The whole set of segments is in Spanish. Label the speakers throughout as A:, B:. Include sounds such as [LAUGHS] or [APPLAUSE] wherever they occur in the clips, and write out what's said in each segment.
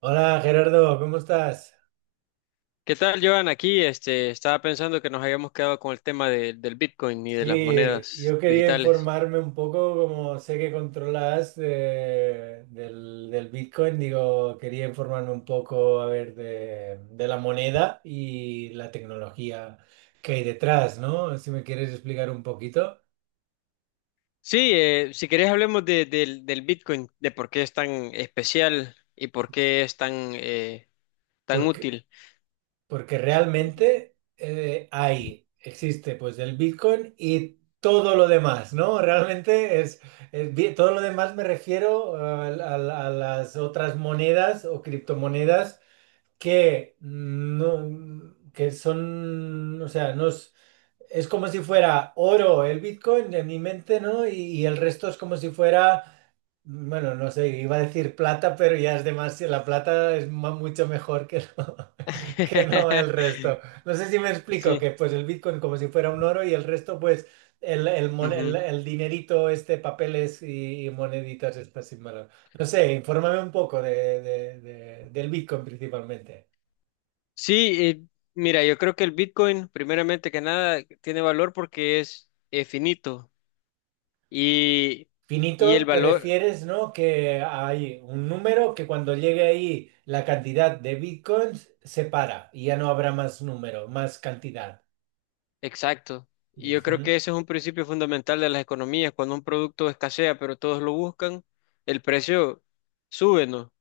A: Hola Gerardo, ¿cómo estás?
B: ¿Qué tal, Joan? Aquí, estaba pensando que nos habíamos quedado con el tema del Bitcoin y de las
A: Sí, yo
B: monedas
A: quería
B: digitales.
A: informarme un poco, como sé que controlas del Bitcoin, digo, quería informarme un poco, a ver, de la moneda y la tecnología que hay detrás, ¿no? Si me quieres explicar un poquito.
B: Sí, si querés hablemos del Bitcoin, de por qué es tan especial y por qué es tan, tan
A: Porque
B: útil.
A: Porque realmente hay, existe pues el Bitcoin y todo lo demás, ¿no? Realmente es bi- Todo lo demás me refiero a las otras monedas o criptomonedas que son, o sea, es como si fuera oro el Bitcoin en mi mente, ¿no? Y el resto es como si fuera bueno, no sé, iba a decir plata, pero ya es demasiado. La plata es mucho mejor que no, [LAUGHS] que no el
B: [LAUGHS]
A: resto. No sé si me explico,
B: Sí.
A: que pues el Bitcoin como si fuera un oro, y el resto pues
B: Ujú.
A: el dinerito, este, papeles y moneditas estas sin valor. No sé, infórmame un poco del Bitcoin principalmente.
B: Sí, mira, yo creo que el Bitcoin, primeramente que nada, tiene valor porque es finito y, y el
A: Finito, te
B: valor
A: refieres, ¿no? Que hay un número que cuando llegue ahí la cantidad de Bitcoins se para, y ya no habrá más número, más cantidad.
B: exacto. Y yo creo
A: Ujú.
B: que ese es un principio fundamental de las economías. Cuando un producto escasea, pero todos lo buscan, el precio sube, ¿no?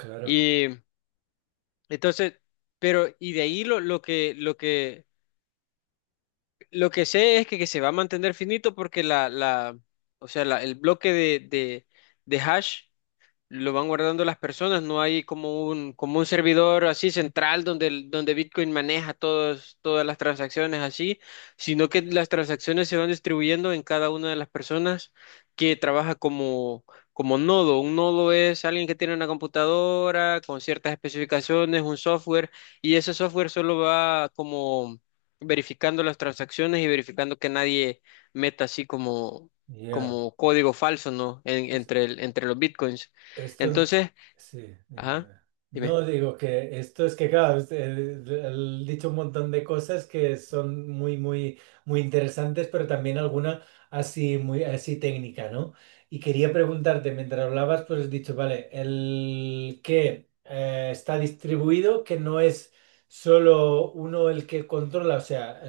A: Claro,
B: Y entonces, pero, y de ahí lo que sé es que se va a mantener finito porque o sea, el bloque de hash lo van guardando las personas, no hay como un servidor así central donde, donde Bitcoin maneja todos, todas las transacciones así, sino que las transacciones se van distribuyendo en cada una de las personas que trabaja como, como nodo. Un nodo es alguien que tiene una computadora con ciertas especificaciones, un software, y ese software solo va como verificando las transacciones y verificando que nadie meta así como,
A: ya.
B: como código falso, ¿no?
A: Es-
B: Entre, entre los bitcoins.
A: Esto,
B: Entonces,
A: sí, dime,
B: ajá,
A: dime.
B: dime.
A: No digo, que esto es que, claro, he dicho un montón de cosas que son muy interesantes, pero también alguna así, muy, así técnica, ¿no? Y quería preguntarte, mientras hablabas, pues has dicho, vale, el que está distribuido, que no es solo uno el que controla, o sea,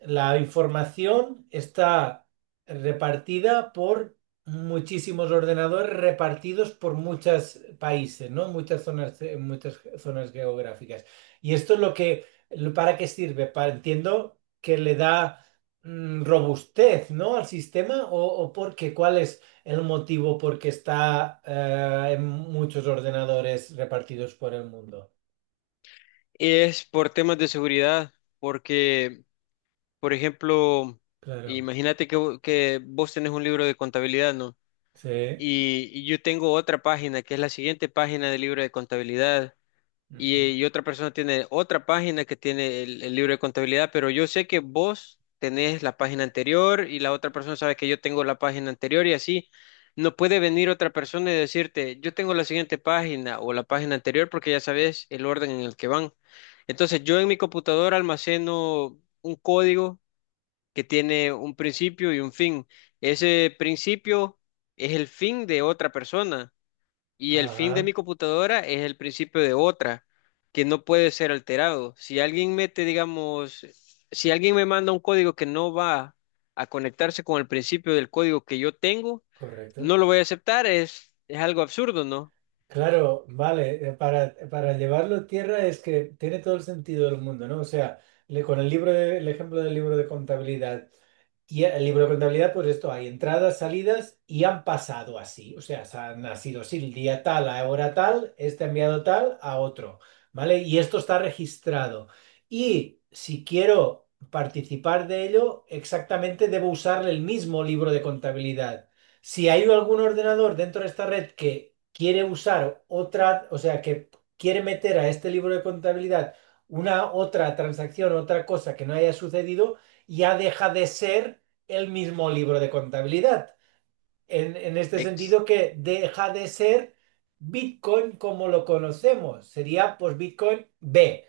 A: la información está repartida por muchísimos ordenadores repartidos por muchos países, ¿no? Muchas zonas geográficas. Y esto es lo que, ¿para qué sirve? Para, entiendo que le da robustez, ¿no? Al sistema, o porque, ¿cuál es el motivo por qué está en muchos ordenadores repartidos por el mundo?
B: Es por temas de seguridad, porque, por ejemplo,
A: Claro,
B: imagínate que, que vos tenés un libro de contabilidad, ¿no?
A: sí.
B: Y yo tengo otra página, que es la siguiente página del libro de contabilidad. Y,
A: Ujú.
B: y otra persona tiene otra página que tiene el libro de contabilidad, pero yo sé que vos tenés la página anterior y la otra persona sabe que yo tengo la página anterior y así no puede venir otra persona y decirte, yo tengo la siguiente página o la página anterior porque ya sabes el orden en el que van. Entonces yo en mi computadora almaceno un código que tiene un principio y un fin. Ese principio es el fin de otra persona. Y el fin de
A: Ajá,
B: mi computadora es el principio de otra, que no puede ser alterado. Si alguien mete, digamos, si alguien me manda un código que no va a conectarse con el principio del código que yo tengo, no
A: correcto.
B: lo voy a aceptar. Es algo absurdo, ¿no?
A: Claro, vale, para llevarlo a tierra, es que tiene todo el sentido del mundo, ¿no? O sea, con el libro el ejemplo del libro de contabilidad. Y el libro de contabilidad, pues esto, hay entradas, salidas y han pasado así. O sea, se han nacido así, el día tal, a hora tal, este ha enviado tal a otro, ¿vale? Y esto está registrado. Y si quiero participar de ello, exactamente debo usar el mismo libro de contabilidad. Si hay algún ordenador dentro de esta red que quiere usar otra, o sea, que quiere meter a este libro de contabilidad una otra transacción, otra cosa que no haya sucedido, ya deja de ser el mismo libro de contabilidad. En este
B: Ex-
A: sentido, que deja de ser Bitcoin como lo conocemos, sería pues Bitcoin B.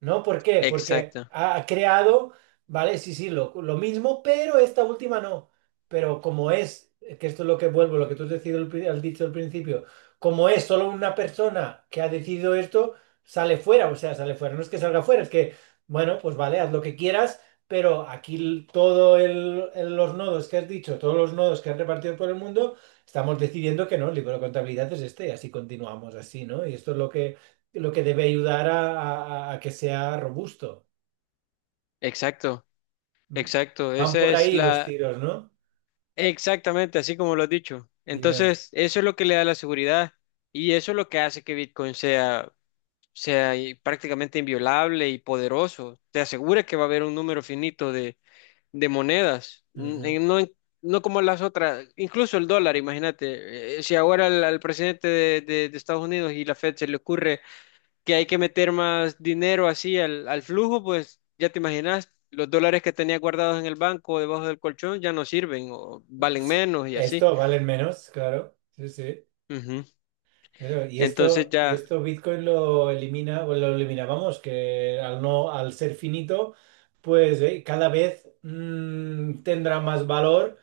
A: ¿No? ¿Por qué? Porque
B: exacto,
A: ha creado, ¿vale? Sí, sí, lo mismo, pero esta última no. Pero como es, que esto es lo que vuelvo, lo que tú has decidido al has dicho al principio, como es solo una persona que ha decidido esto, sale fuera, o sea, sale fuera. No es que salga fuera, es que, bueno, pues vale, haz lo que quieras, pero aquí todo los nodos que has dicho, todos los nodos que has repartido por el mundo, estamos decidiendo que no, el libro de contabilidad es este, y así continuamos así, ¿no? Y esto es lo que debe ayudar a que sea robusto.
B: exacto, exacto.
A: Van
B: Esa
A: por
B: es
A: ahí los
B: la,
A: tiros, ¿no?
B: exactamente así como lo has dicho.
A: Ya.
B: Entonces, eso es lo que le da la seguridad y eso es lo que hace que Bitcoin sea y prácticamente inviolable y poderoso. Te asegura que va a haber un número finito de monedas,
A: Ujú.
B: No como las otras, incluso el dólar, imagínate, si ahora al presidente de Estados Unidos y la Fed se le ocurre que hay que meter más dinero así al flujo, pues ya te imaginas. Los dólares que tenía guardados en el banco o debajo del colchón ya no sirven o valen
A: Sí.
B: menos y así.
A: Esto valen menos, claro. Sí, sí.
B: Ujú.
A: Claro, y
B: Entonces
A: esto, y
B: ya,
A: esto Bitcoin lo elimina, o lo eliminábamos, que al no, al ser finito, pues cada vez tendrá más valor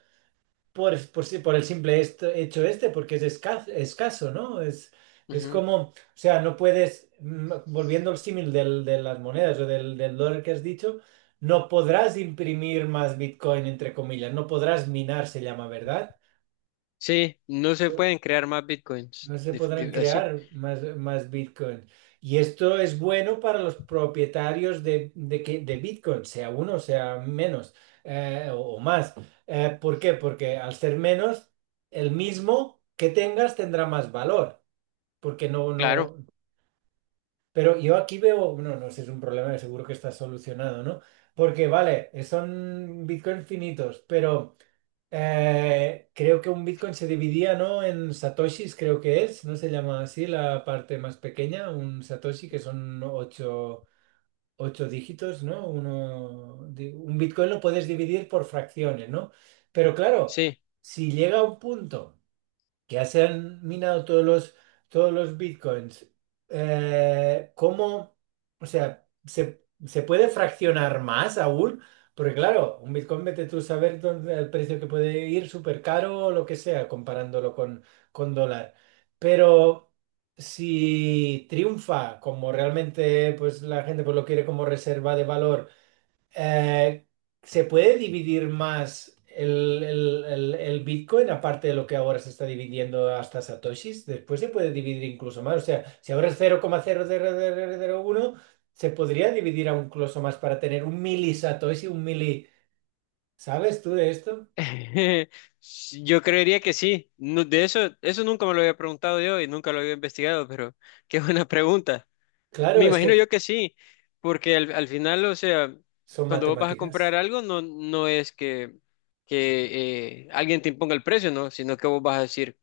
A: por, si- por el simple hecho este, porque es escaso, ¿no? Es
B: ujú.
A: como, o sea, no puedes, volviendo al símil de las monedas o del dólar que has dicho, no podrás imprimir más Bitcoin, entre comillas, no podrás minar, se llama, ¿verdad?
B: Sí, no se pueden crear más bitcoins
A: No se podrán
B: así.
A: crear más Bitcoin. Y esto es bueno para los propietarios de Bitcoin, sea uno, sea menos o más. ¿Por qué? Porque al ser menos, el mismo que tengas tendrá más valor. Porque no,
B: Claro,
A: no. Pero yo aquí veo, no, no sé, es un problema que seguro que está solucionado, ¿no? Porque vale, son Bitcoin finitos, pero. Creo que un Bitcoin se dividía, ¿no? En satoshis, creo que es, ¿no se llama así la parte más pequeña? Un satoshi, que son ocho dígitos, ¿no? Uno, un Bitcoin lo puedes dividir por fracciones, ¿no? Pero claro,
B: sí.
A: si llega a un punto que ya se han minado todos los bitcoins, ¿cómo? O sea, se puede fraccionar más aún? Porque claro, un bitcoin vete tú a saber dónde, el precio que puede ir súper caro o lo que sea, comparándolo con dólar. Pero si triunfa como realmente pues, la gente pues, lo quiere como reserva de valor, eh, ¿se puede dividir más el Bitcoin, aparte de lo que ahora se está dividiendo hasta Satoshis? Después se puede dividir incluso más. O sea, si ahora es cero coma cero cero cero coma uno, se podría dividir aún incluso más para tener un mili Satoshi, un mili. ¿Sabes tú de esto?
B: [LAUGHS] Sí, yo creería que sí. No, de eso, eso nunca me lo había preguntado yo y nunca lo había investigado, pero [LAUGHS] qué buena pregunta.
A: Claro,
B: Me
A: es
B: imagino
A: que
B: yo que sí, porque al final, o sea,
A: son
B: cuando vos vas a comprar
A: matemáticas.
B: algo, no, no es que alguien te imponga el precio, ¿no? Sino que vos vas a decir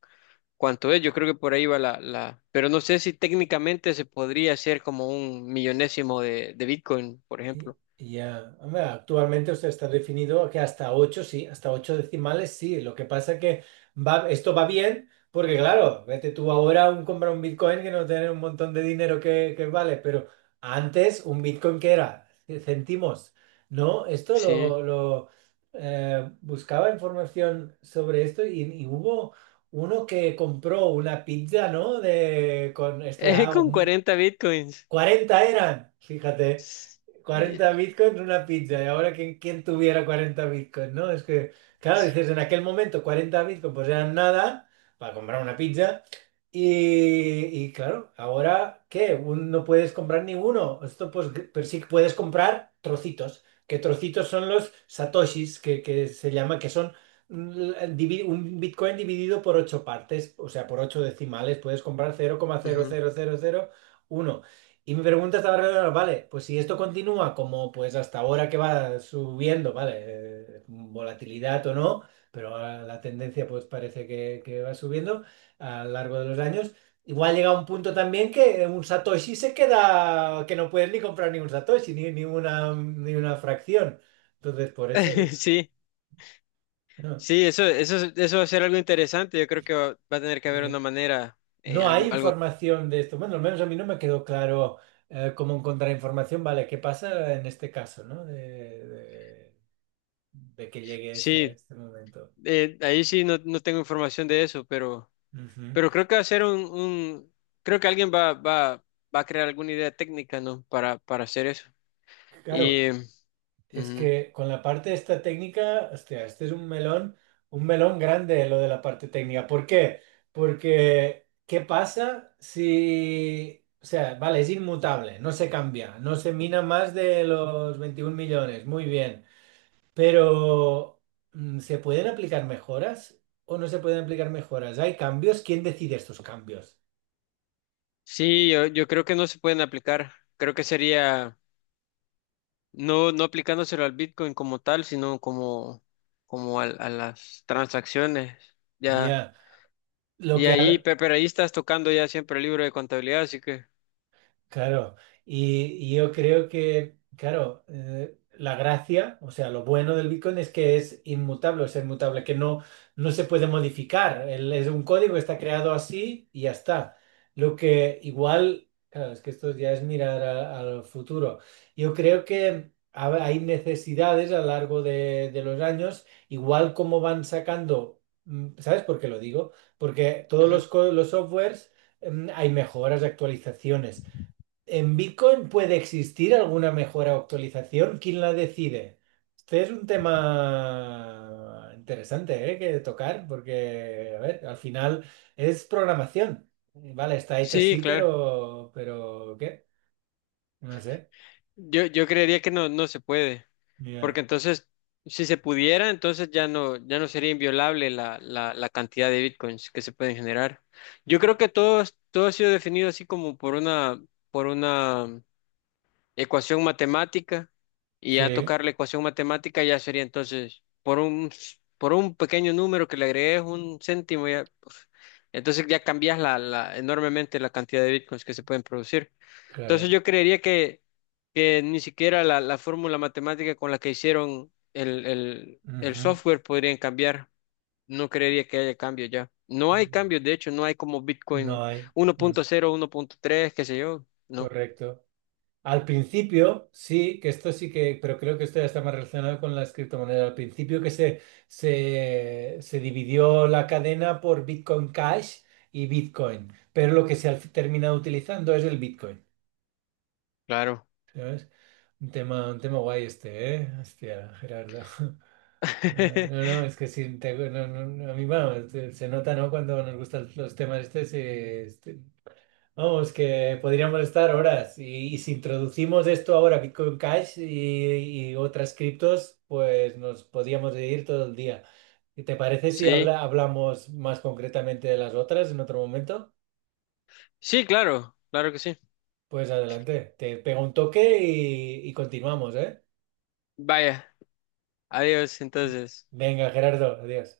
B: cuánto es. Yo creo que por ahí va la. Pero no sé si técnicamente se podría hacer como un millonésimo de Bitcoin, por
A: Y-
B: ejemplo.
A: Ya, hombre, actualmente usted está definido que hasta 8 sí, hasta 8 decimales, sí. Lo que pasa que va, esto va bien, porque claro, vete tú ahora a comprar un Bitcoin que no tiene un montón de dinero que vale, pero antes un Bitcoin que era centimos, ¿no? Esto
B: Sí.
A: buscaba información sobre esto, y hubo uno que compró una pizza, ¿no? De, con esto ya,
B: [LAUGHS] Con 40 Bitcoins.
A: 40 eran, fíjate.
B: Sí,
A: 40 bitcoins una pizza. Y ahora, quién tuviera 40 bitcoins, no? Es que, claro, dices, en aquel momento 40 bitcoins pues eran nada para comprar una pizza. Y claro, ahora, ¿qué? No puedes comprar ninguno. Esto, pues, pero sí que puedes comprar trocitos. Que trocitos son los satoshis, que se llama, que son un bitcoin dividido por ocho partes, o sea, por ocho decimales. Puedes comprar cero coma cero
B: ujú.
A: cero cero cero coma uno, y mi pregunta estaba relacionada, vale, pues si esto continúa como pues hasta ahora que va subiendo, vale, volatilidad o no, pero la tendencia pues parece que va subiendo a lo largo de los años, igual llega un punto también que un Satoshi se queda, que no puedes ni comprar ni un Satoshi, ni, ni una, ni una fracción. Entonces, por eso digo,
B: [LAUGHS] Sí,
A: no.
B: sí, eso va a ser algo interesante. Yo creo que va, va a tener que haber
A: Eh,
B: una manera,
A: no hay
B: algo, algo.
A: información de esto. Bueno, al menos a mí no me quedó claro cómo encontrar información. Vale, ¿qué pasa en este caso, ¿no? De, de- de que llegue este,
B: Sí,
A: este momento.
B: ahí sí no, no tengo información de eso,
A: Ujú.
B: pero creo que va a ser creo que alguien va a crear alguna idea técnica, ¿no? Para hacer eso.
A: Claro,
B: Y
A: es
B: ujú.
A: que con la parte de esta técnica, hostia, este es un melón grande lo de la parte técnica. ¿Por qué? Porque, ¿qué pasa si, o sea, vale, es inmutable, no se cambia, no se mina más de los 21 millones, muy bien, pero ¿se pueden aplicar mejoras o no se pueden aplicar mejoras? ¿Hay cambios? ¿Quién decide estos cambios?
B: Sí, yo creo que no se pueden aplicar. Creo que sería no, no aplicándoselo al Bitcoin como tal, sino como, como a las transacciones. Ya.
A: Ya, lo
B: Y
A: que,
B: ahí, pero ahí estás tocando ya siempre el libro de contabilidad, así que.
A: claro, y, y yo creo que, claro, la gracia, o sea, lo bueno del Bitcoin es que es inmutable, que no, no se puede modificar. Es un código, está creado así y ya está. Lo que igual, claro, es que esto ya es mirar al futuro. Yo creo que hay necesidades a lo largo de los años, igual como van sacando, ¿sabes por qué lo digo? Porque todos
B: Ujú.
A: los, los softwares, hay mejoras, actualizaciones. ¿En Bitcoin puede existir alguna mejora o actualización? ¿Quién la decide? Este es un tema interesante, ¿eh? Que tocar, porque, a ver, al final es programación. Vale, está hecha
B: Sí,
A: así,
B: claro.
A: pero ¿qué? No sé.
B: Yo creería que no, no se puede. Porque
A: Ya.
B: entonces, si se pudiera, entonces ya no, ya no sería inviolable la cantidad de bitcoins que se pueden generar. Yo creo que todo, todo ha sido definido así como por una ecuación matemática y a
A: Sí,
B: tocar la ecuación matemática ya sería entonces por un pequeño número que le agregues un céntimo ya, uf, entonces ya cambias enormemente la cantidad de bitcoins que se pueden producir. Entonces
A: claro.
B: yo creería que ni siquiera la fórmula matemática con la que hicieron el
A: Ujú.
B: software podrían cambiar. No creería que haya cambio ya. No hay
A: Ya.
B: cambios, de hecho, no hay como Bitcoin
A: No hay.
B: uno uno punto cero uno punto tres qué sé yo. No,
A: Correcto. Al principio, sí, que esto sí que, pero creo que esto ya está más relacionado con las criptomonedas. Al principio se dividió la cadena por Bitcoin Cash y Bitcoin, pero lo que se ha terminado utilizando es el Bitcoin,
B: claro.
A: ¿sabes? Un tema guay este, ¿eh? Hostia, Gerardo. [LAUGHS] Eh,
B: [LAUGHS]
A: no, no, es que sí, no, no, no, a mí bueno, se nota, ¿no? Cuando nos gustan los temas estos, vamos, que podríamos estar horas. Y si introducimos esto ahora, Bitcoin Cash y otras criptos, pues nos podríamos ir todo el día. ¿Y te parece si
B: Sí,
A: hablamos más concretamente de las otras en otro momento?
B: sí, claro, claro que sí.
A: Pues adelante, te pego un toque y continuamos, ¿eh?
B: Vaya, adiós entonces.
A: Venga, Gerardo, adiós.